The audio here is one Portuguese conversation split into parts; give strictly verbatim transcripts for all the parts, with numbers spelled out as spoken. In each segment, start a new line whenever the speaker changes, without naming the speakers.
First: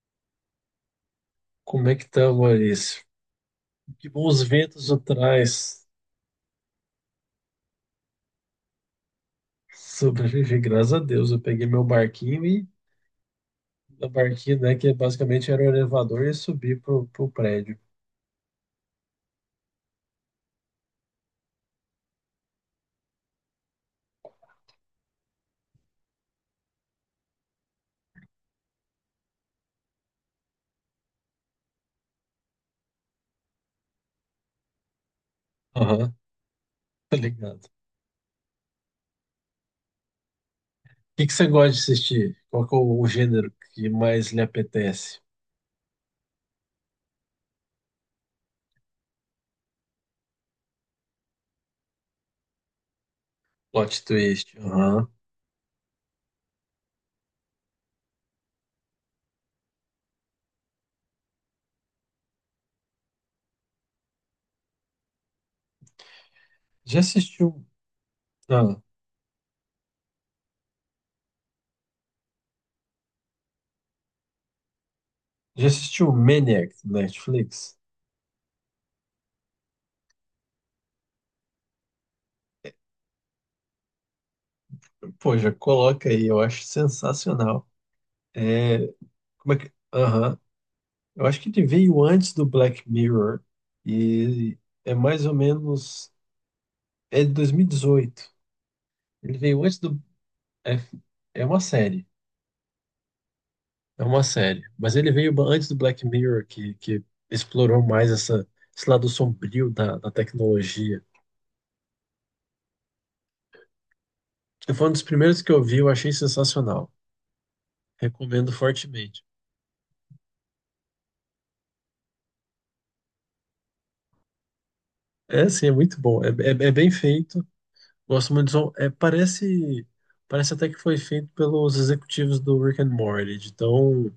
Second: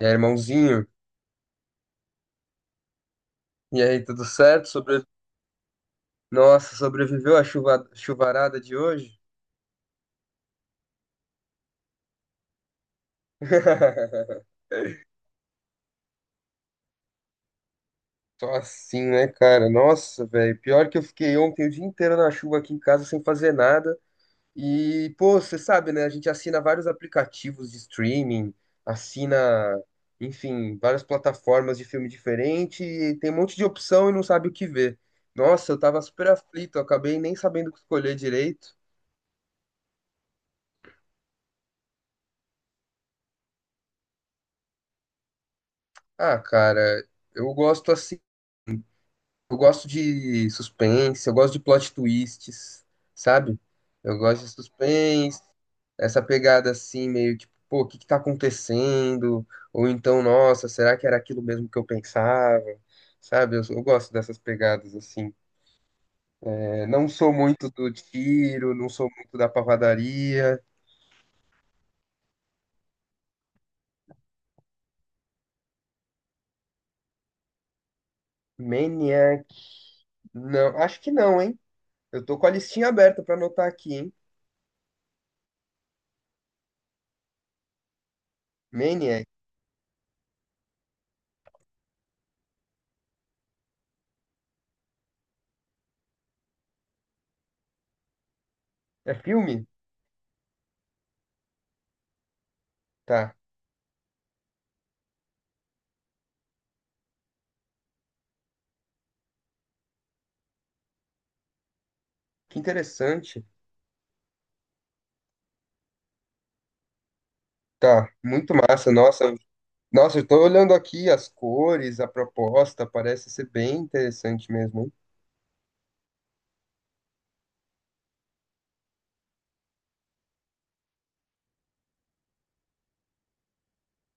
E aí, irmãozinho?
Como é que tá, Maurício?
E aí,
Que
tudo
bons
certo?
ventos
Sobre...
atrás.
Nossa, sobreviveu à chuva... chuvarada de hoje?
Sobrevivi, graças a Deus. Eu peguei meu barquinho e meu barquinho, né, que é basicamente era o elevador e subi pro, pro prédio.
Só assim, né, cara? Nossa, velho. Pior que eu fiquei ontem o dia inteiro na chuva aqui em casa sem fazer nada. E, pô, você sabe, né? A gente assina vários aplicativos de streaming, assina, enfim, várias plataformas de filme diferente e tem um monte de opção e não sabe o que ver. Nossa, eu tava
Aham,
super aflito, eu
tá
acabei nem
ligado.
sabendo o que escolher direito.
O que que você gosta de assistir? Qual que é o gênero que mais lhe apetece?
Ah, cara, eu gosto assim. Eu gosto de suspense, eu gosto de plot twists, sabe?
Plot
Eu gosto de
twist. Aham.
suspense, essa pegada assim, meio tipo, pô, o que que tá acontecendo? Ou então, nossa, será que era aquilo mesmo que eu pensava? Sabe? Eu, eu gosto dessas pegadas assim. É,
Já
não sou
assistiu?
muito do tiro,
Ah,
não sou muito da pavadaria.
já assistiu Maniac no Netflix?
Maniac. Não, acho que não, hein? Eu tô com a listinha aberta pra anotar aqui, hein?
Pô, já coloca aí, eu acho sensacional. É,
Maniac.
como é que. Aham. Eu acho que ele veio antes do Black Mirror e é mais ou menos. É de dois mil e dezoito.
É
Ele veio
filme?
antes do. É, é uma série.
Tá.
É uma série. Mas ele veio ba- antes do Black Mirror, que, que explorou mais essa, esse lado sombrio da, da tecnologia.
Que interessante.
Foi um dos primeiros que eu vi, eu achei sensacional.
Tá, muito
Recomendo
massa.
fortemente.
Nossa, nossa, eu tô olhando aqui as cores, a proposta, parece ser bem interessante mesmo, hein?
É, sim, é muito bom. É, é, é bem feito. Gosto muito do som. É, parece, parece até que foi feito pelos executivos do Rick and Morty, de tão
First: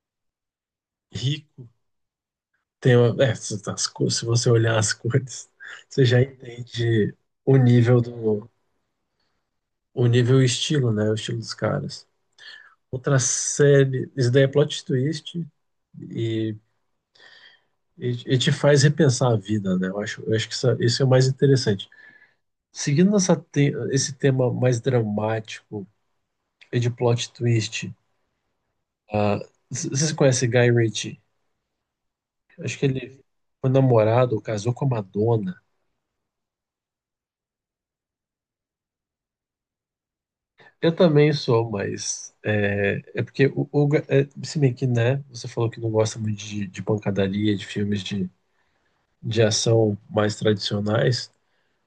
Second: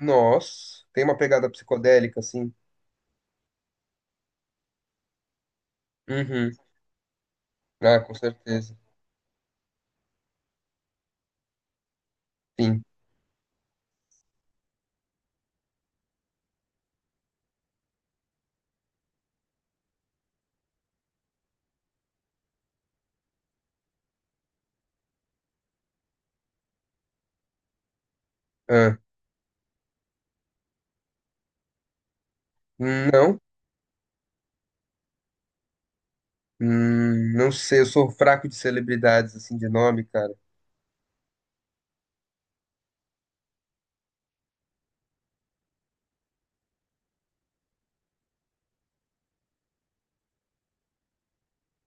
Nossa, tem uma pegada
rico,
psicodélica, assim.
tem uma- é, se as cor- se você olhar as cores, você já
Uhum.
entende o
Ah,
nível
com
do,
certeza.
o nível e o estilo, né? O estilo dos caras.
Sim.
Outra série, isso daí é plot twist e, e, e te faz repensar a vida, né? Eu acho, eu acho que isso, é, isso é o mais interessante. Seguindo essa te- esse tema mais dramático e de plot twist,
Ah,
ah, c- vocês conhecem Guy Ritchie? Acho que ele
não?
foi namorado, casou com a Madonna.
Hum, não sei, eu sou fraco de celebridades, assim, de nome, cara.
Eu também sou, mas é, é porque o, o ga- é, se bem que, né, você falou que não gosta muito de, de pancadaria, de filmes de, de ação mais tradicionais.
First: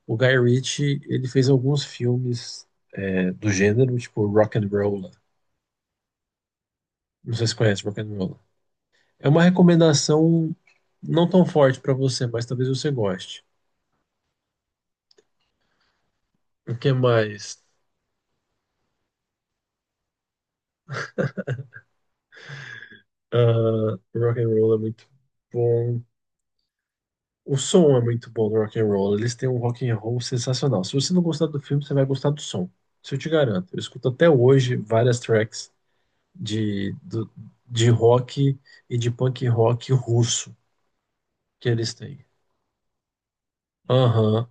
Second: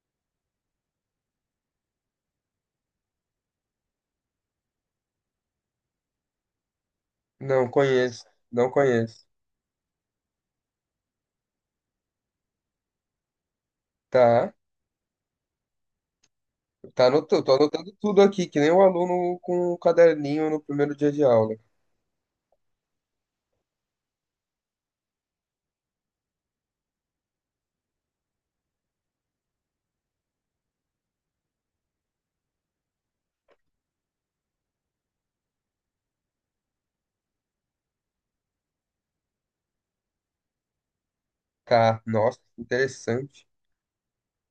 O Guy Ritchie, ele fez alguns filmes é, do gênero, tipo Rock'n'Rolla. Não sei se
Não
conhece
conheço,
Rock'n'Rolla.
não conheço.
É uma recomendação não tão forte pra você, mas talvez você goste.
Tá,
O que
tá anotando, tô
mais?
anotando tudo aqui, que nem o aluno com o caderninho no primeiro dia de aula.
Ah, Rock'n'Rolla é muito bom. O som é muito bom do rock and roll. Eles têm um rock and roll sensacional. Se você não gostar do filme, você vai gostar do som. Isso eu te garanto. Eu escuto até hoje várias tracks de, do- de rock e de punk rock russo que eles
Tá,
têm.
nossa, interessante.
Aham.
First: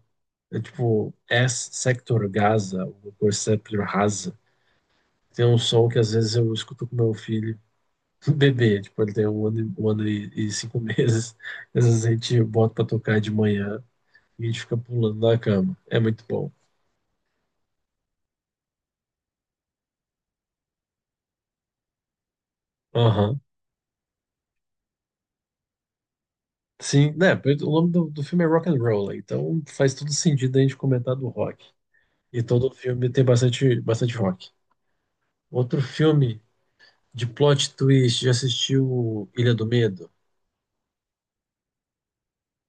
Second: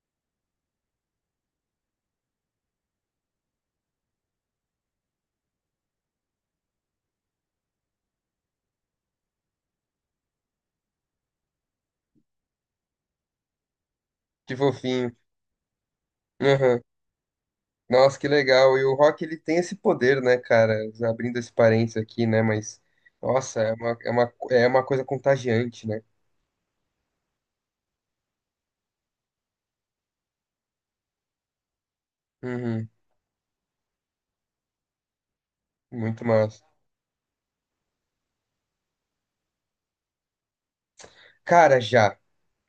É tipo S Sector Gaza, o Perceptor Rasa. Tem um som que às vezes eu escuto com meu filho bebê. Tipo, ele tem um ano, e- um ano e, e cinco meses. Às vezes a gente bota pra tocar de manhã e a
Que
gente fica
fofinho.
pulando na cama. É muito bom.
Nossa, que legal. E o rock, ele tem esse poder, né, cara? Abrindo esse parênteses aqui, né? Mas,
Aham.
nossa, é uma, é uma, é uma coisa contagiante, né?
Sim, né? Pois o nome do, do filme é Rock and Roll, né, então faz todo sentido a gente comentar do rock. E todo
Uhum,
filme tem bastante, bastante rock. Outro
muito
filme
massa.
de plot twist, já assistiu Ilha do Medo?
Cara, já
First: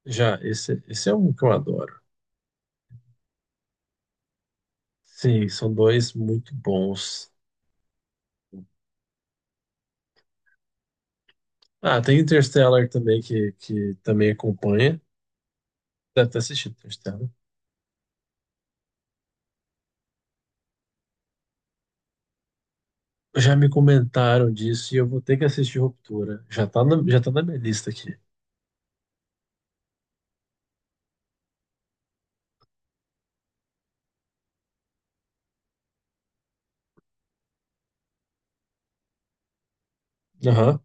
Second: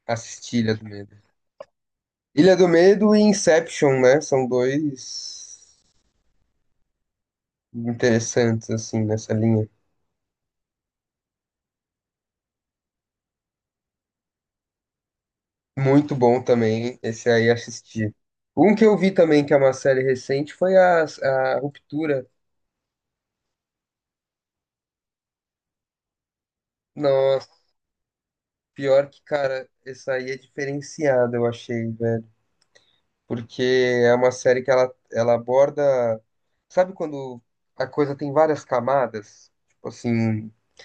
Já,
assisti Ilha
esse,
do
esse é
Medo.
um que eu adoro.
Ilha do Medo e Inception, né? São
Sim,
dois
são dois muito bons.
interessantes, assim, nessa linha.
Ah, tem Interstellar também, que, que também acompanha.
Muito
Deve ter
bom
assistido
também, esse
Interstellar.
aí assisti. Um que eu vi também, que é uma série recente, foi a, a Ruptura.
Já me comentaram disso e eu vou ter que assistir Ruptura. Já tá na, já tá na
Nossa,
minha lista aqui.
pior que, cara, essa aí é diferenciada, eu achei, velho. Porque é uma série que ela, ela aborda. Sabe quando a coisa tem várias camadas? Tipo assim,
Aham,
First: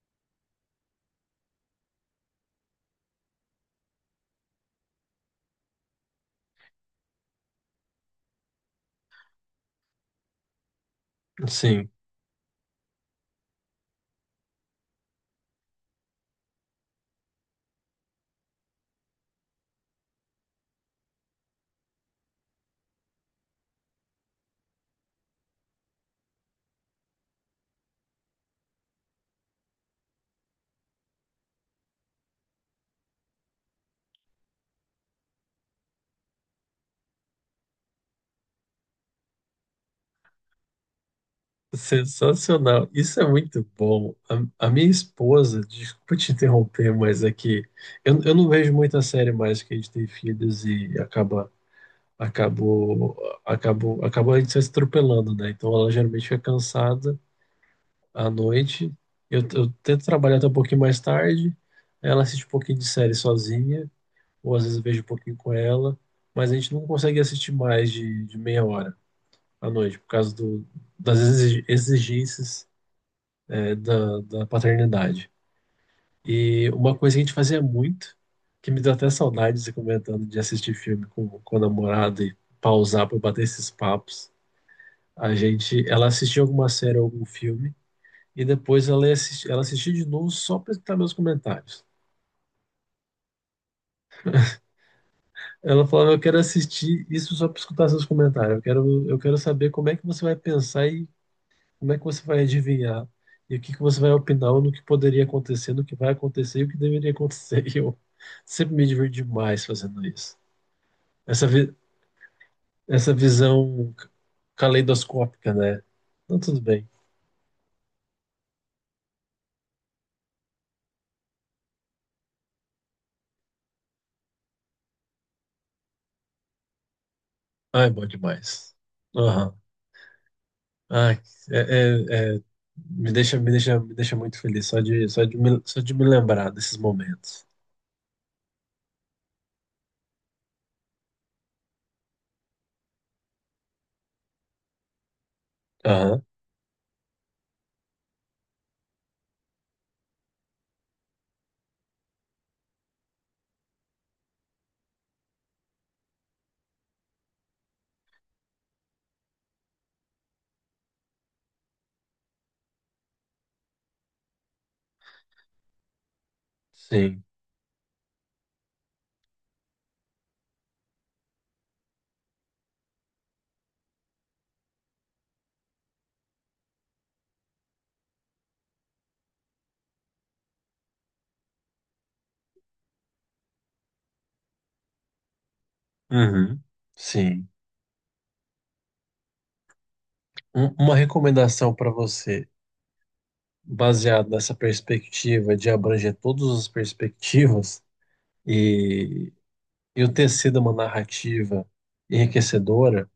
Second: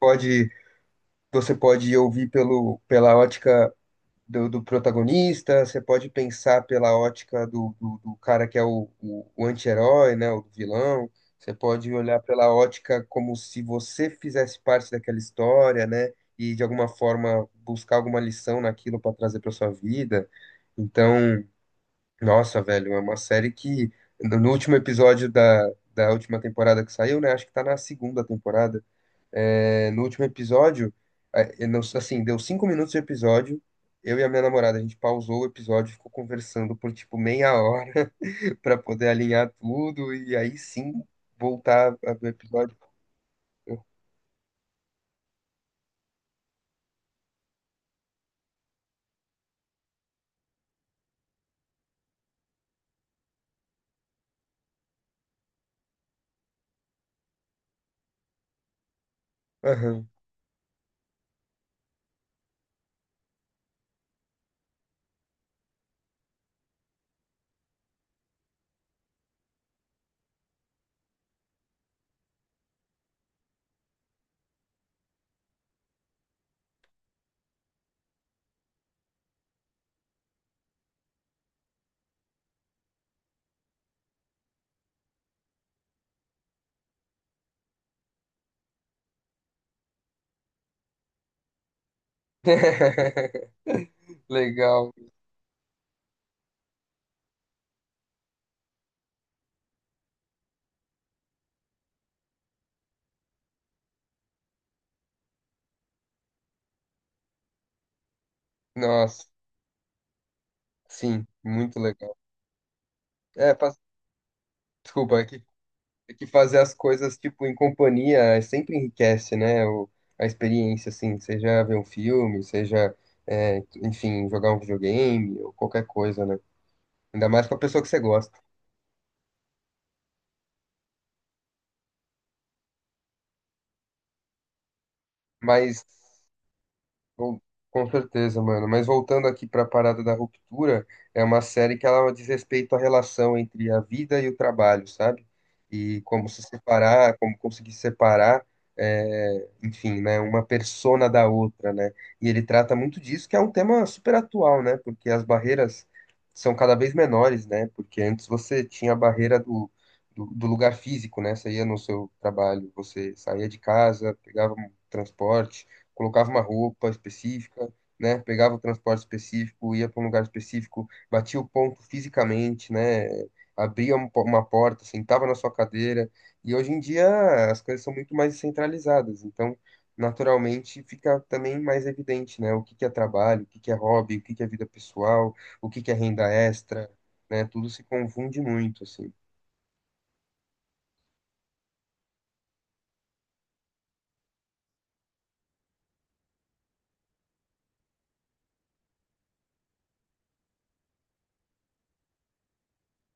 pode, você pode ouvir pelo, pela ótica do, do protagonista, você pode pensar pela ótica do, do, do cara que é o, o, o anti-herói, né, o vilão. Você
sim.
pode olhar pela ótica como se você fizesse parte daquela história, né? E de alguma forma buscar alguma lição naquilo para trazer para sua vida. Então. Nossa, velho, é uma série que no no último episódio da, da última temporada que saiu, né? Acho que tá na segunda temporada. É, no último episódio, é, eu não- assim, deu cinco minutos de episódio. Eu e a minha namorada, a gente pausou o episódio, e ficou conversando por tipo meia hora pra poder alinhar tudo e aí sim voltar a ver o episódio.
Sensacional. Isso é muito bom. A, a minha esposa, desculpa te interromper, mas é que eu, eu não vejo muita série mais que a gente tem filhos e acaba, acabou, acabou, acabou a gente se atropelando, né? Então ela geralmente fica cansada à noite. Eu, eu tento
Aham.
trabalhar até um pouquinho mais tarde. Ela assiste um pouquinho de série sozinha, ou às vezes eu vejo um pouquinho com ela, mas a gente não consegue assistir mais de, de meia hora à noite, por causa do, das exi- exigências é, da, da paternidade. E uma coisa que a gente fazia muito, que me deu até saudade de você comentando de assistir filme com, com a namorada e pausar para bater esses papos. A gente, ela assistia alguma série ou algum filme e depois ela ia assisti- ela assistia de novo só para escutar meus comentários.
Legal.
Ela falava, eu quero assistir isso só para escutar seus comentários. Eu quero, eu quero saber como é que você vai pensar e como é que você vai adivinhar? E o que que você vai opinar no que poderia acontecer, no que vai acontecer e o que deveria acontecer? E eu sempre me divirto
Nossa,
demais fazendo isso.
sim,
Essa, vi-
muito legal.
essa
É, pas-
visão c-
desculpa, é que
caleidoscópica, né?
É que
Então,
fazer
tudo
as
bem.
coisas, tipo, em companhia é, sempre enriquece, né? O, a experiência, assim, seja ver um filme, seja, é, enfim, jogar um videogame ou qualquer coisa, né? Ainda mais com a pessoa que
Ai,
você
bom
gosta.
demais. Aham. Ai, é, é- é- me deixa, me deixa, me deixa muito feliz só de, só de me, só
Mas
de me lembrar desses
Bom,
momentos.
com certeza, mano. Mas voltando aqui pra parada da ruptura, é uma série que ela diz respeito à relação entre a vida e o trabalho, sabe? E
Aham,
como se separar, como conseguir separar, é, enfim, né, uma persona da outra, né? E ele trata muito disso, que é um tema super atual, né? Porque as barreiras são cada vez menores, né? Porque antes você tinha a barreira do, do, do lugar físico, né? Você ia no seu trabalho, você saía de casa, pegava um transporte colocava uma roupa
sim.
específica, né? Pegava o transporte específico, ia para um lugar específico, batia o ponto fisicamente, né? Abria um po- uma porta, sentava na sua cadeira. E hoje em dia as coisas são muito mais centralizadas, então naturalmente fica também mais evidente, né? O que que é trabalho, o que que é hobby, o que que é vida pessoal, o que que é renda
Uhum,
extra, né?
sim.
Tudo se confunde muito, assim.
Um- uma recomendação para você. Baseado nessa perspectiva de abranger todas as perspectivas e, e o tecido uma narrativa enriquecedora.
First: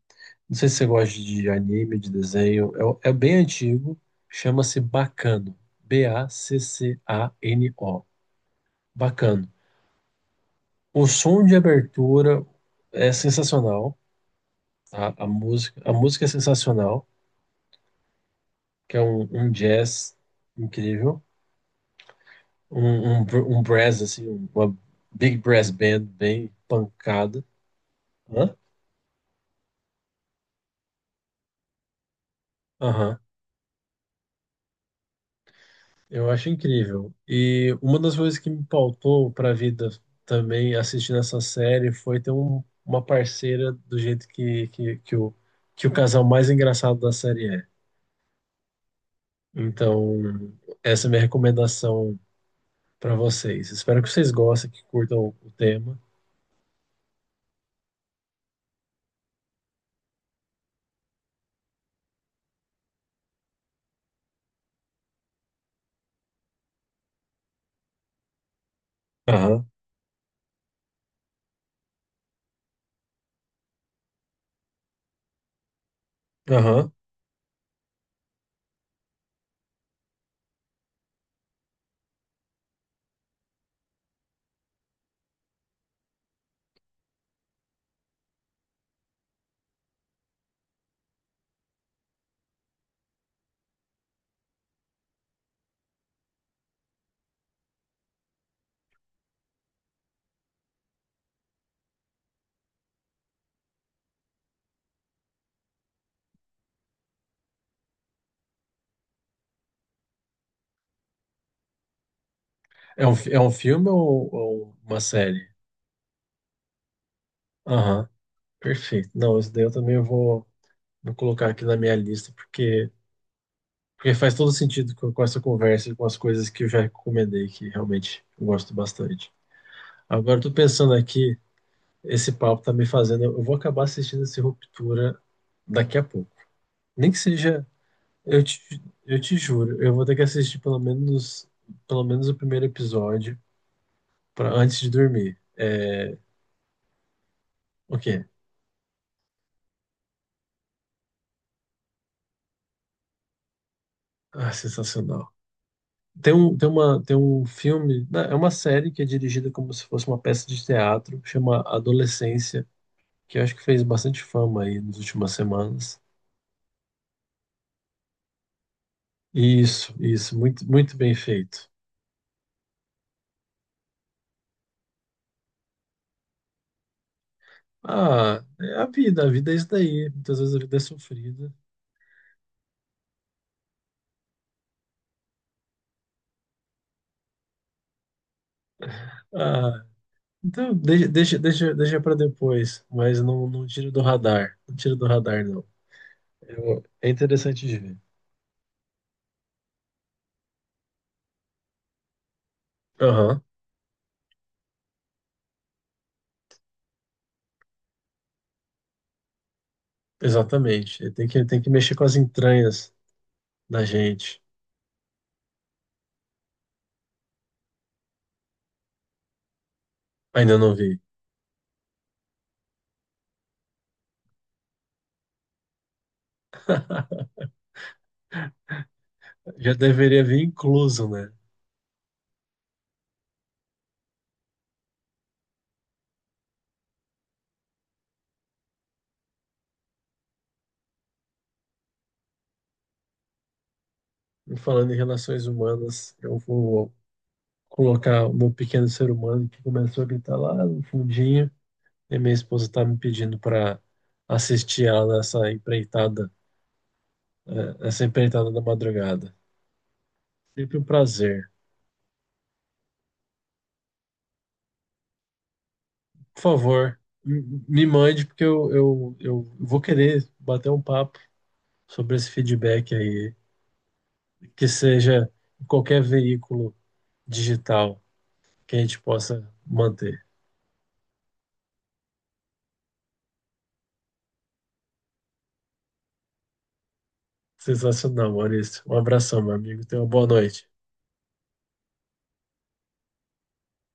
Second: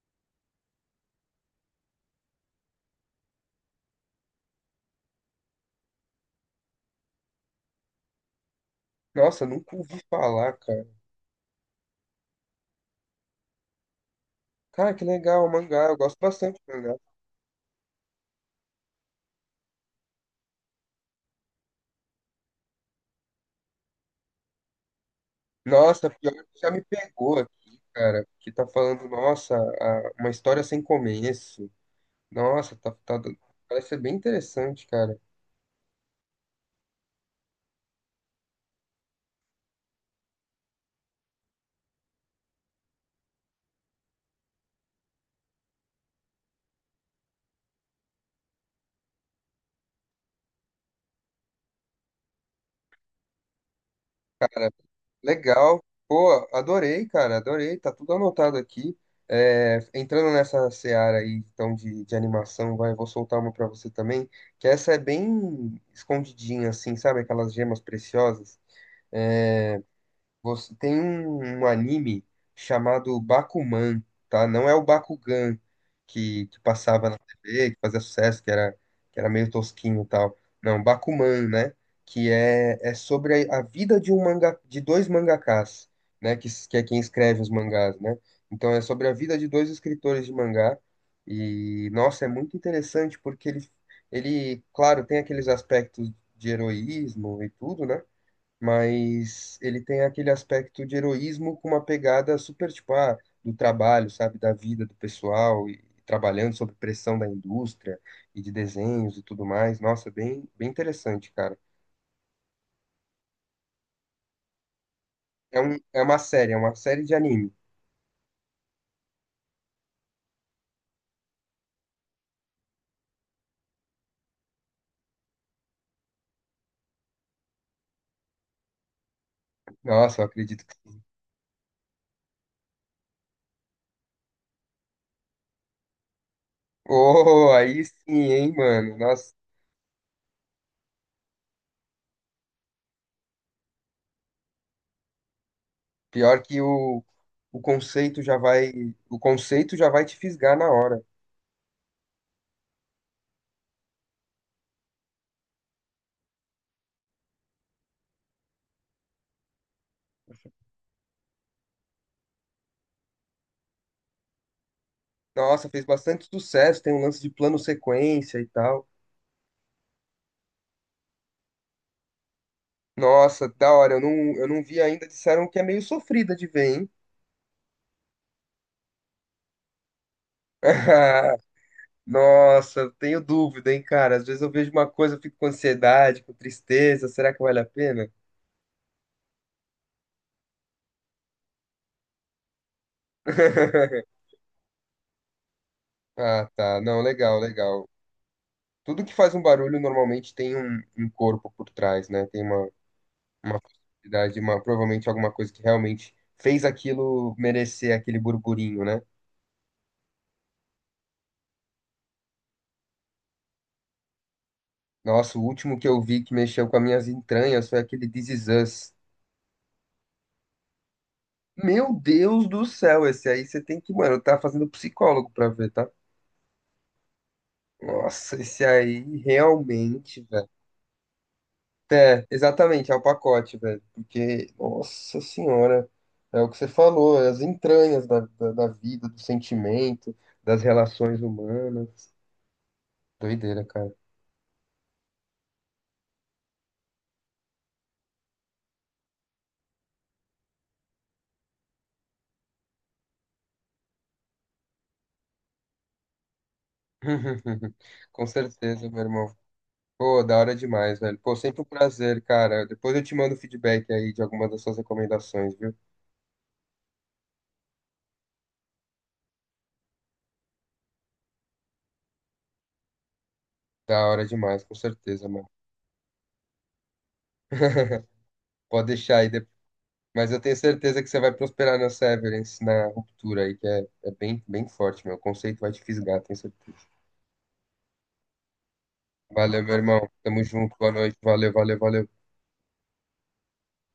Não sei se você gosta de anime, de desenho, é, é bem antigo, chama-se Bacano, B A C C A N O,
Nossa,
Bacano.
nunca ouvi falar, cara.
O som de abertura é sensacional,
Cara, que
tá? A
legal,
música,
mangá.
a
Eu gosto
música é
bastante de mangá.
sensacional, que é um, um jazz incrível. Um, um, br- um brass, assim, uma big brass band
Nossa, pior
bem
que já me pegou
pancada.
aqui, cara, que
Hã?
tá falando, nossa, a- uma história sem começo. Nossa, tá,
Aham.
tá, parece ser bem interessante, cara.
Eu acho incrível. E uma das coisas que me pautou para a vida também assistindo essa série foi ter um- uma parceira do jeito que, que, que o, que o casal mais engraçado da série é. Então, essa é a minha recomendação para vocês. Espero que vocês gostem,
Cara,
que curtam o
legal.
tema.
Pô, adorei, cara, adorei. Tá tudo anotado aqui. É, entrando nessa seara aí, então, de, de animação, vai, vou soltar uma pra você também, que essa é bem escondidinha, assim, sabe? Aquelas gemas preciosas.
Aham,
É, Você tem um, um anime chamado Bakuman, tá? Não é o Bakugan que, que
aham.
passava na T V, que fazia sucesso, que era, que era meio tosquinho e tal. Não, Bakuman, né? Que é, é sobre a, a vida de um manga, de dois mangakás, né? Que, s- que é quem escreve os mangás, né? Então é sobre a vida de dois escritores de mangá. E, nossa, é muito interessante porque ele, ele, claro, tem aqueles aspectos de heroísmo e tudo, né? Mas ele tem aquele aspecto de heroísmo com uma pegada super, tipo, ah, do trabalho, sabe, da vida do pessoal, e trabalhando sob pressão da indústria e de desenhos e tudo mais. Nossa, bem, bem interessante, cara.
É um, fi- é um filme ou, ou uma série?
É um, é uma série, é uma série de anime.
Aham. Perfeito. Não, isso daí eu também vou, vou colocar aqui na minha lista, porque, porque faz todo sentido com, com essa conversa e com as coisas que eu já recomendei, que realmente eu gosto bastante.
Nossa, eu
Agora, eu tô
acredito que.
pensando aqui, esse papo tá me fazendo, eu vou acabar assistindo esse Ruptura daqui a pouco. Nem que
Oh,
seja,
aí sim,
eu
hein,
te,
mano.
eu
Nossa,
te juro, eu vou ter que assistir pelo menos, pelo menos o primeiro episódio para antes de dormir. É,
pior que o, o
ok.
conceito já vai, o conceito já vai te fisgar na hora.
Ah, sensacional. Tem um, tem uma, tem um filme, né, é uma série que é dirigida como se fosse uma peça de teatro, chama Adolescência, que eu acho que fez bastante fama aí nas últimas
Nossa, fez
semanas.
bastante sucesso, tem um lance de plano sequência e tal.
Isso, isso, muito, muito bem feito.
Nossa, da hora. Eu não, eu não vi ainda. Disseram que é meio sofrida de ver, hein?
Ah, é a vida, a vida é isso daí. Muitas vezes a vida é sofrida.
Nossa, eu tenho dúvida, hein, cara. Às vezes eu vejo uma coisa, eu fico com ansiedade, com tristeza. Será que vale a pena?
Ah, então deixa, deixa, deixa, deixa para depois, mas não, não tira do radar. Não tira do radar, não.
Ah, tá.
Eu-
Não,
é
legal,
interessante de
legal.
ver.
Tudo que faz um barulho normalmente tem um, um corpo por trás, né? Tem uma,
Aham,
uma possibilidade, uma, provavelmente alguma coisa que realmente fez aquilo merecer aquele burburinho, né?
exatamente. Tem que, tem que mexer com as entranhas da gente.
Nossa, o último que eu vi que mexeu com as minhas entranhas foi aquele This Is Us.
Ainda não vi.
Meu Deus do céu, esse aí você tem que, mano, tá fazendo psicólogo pra ver, tá? Nossa, esse aí
Já
realmente,
deveria vir
velho.
incluso, né?
É, exatamente, é o pacote, velho. Porque, nossa senhora, é o que você falou, é as entranhas da, da, da vida, do sentimento, das relações humanas. Doideira, cara.
E falando em relações humanas, eu vou colocar o meu pequeno ser humano que começou a gritar lá no fundinho, e minha esposa está me pedindo para assistir ela nessa empreitada, eh, essa
Com
empreitada da
certeza, meu irmão.
madrugada.
Pô, da hora
Sempre um
demais, velho. Pô,
prazer.
sempre um prazer, cara. Depois eu te mando feedback aí de algumas das suas recomendações, viu?
Por favor, m- me mande, porque eu, eu, eu vou querer bater um papo sobre esse feedback aí,
Da hora demais,
que
com certeza,
seja
mano.
em qualquer veículo digital que a
Pode
gente
deixar aí.
possa manter.
Mas eu tenho certeza que você vai prosperar na Severance, na ruptura aí, que é, é bem, bem forte, meu. O conceito vai te fisgar, tenho certeza.
Sensacional, Maurício. Um abração, meu
Valeu, meu
amigo. Tenha uma
irmão.
boa
Tamo
noite.
junto. Boa noite. Valeu, valeu, valeu.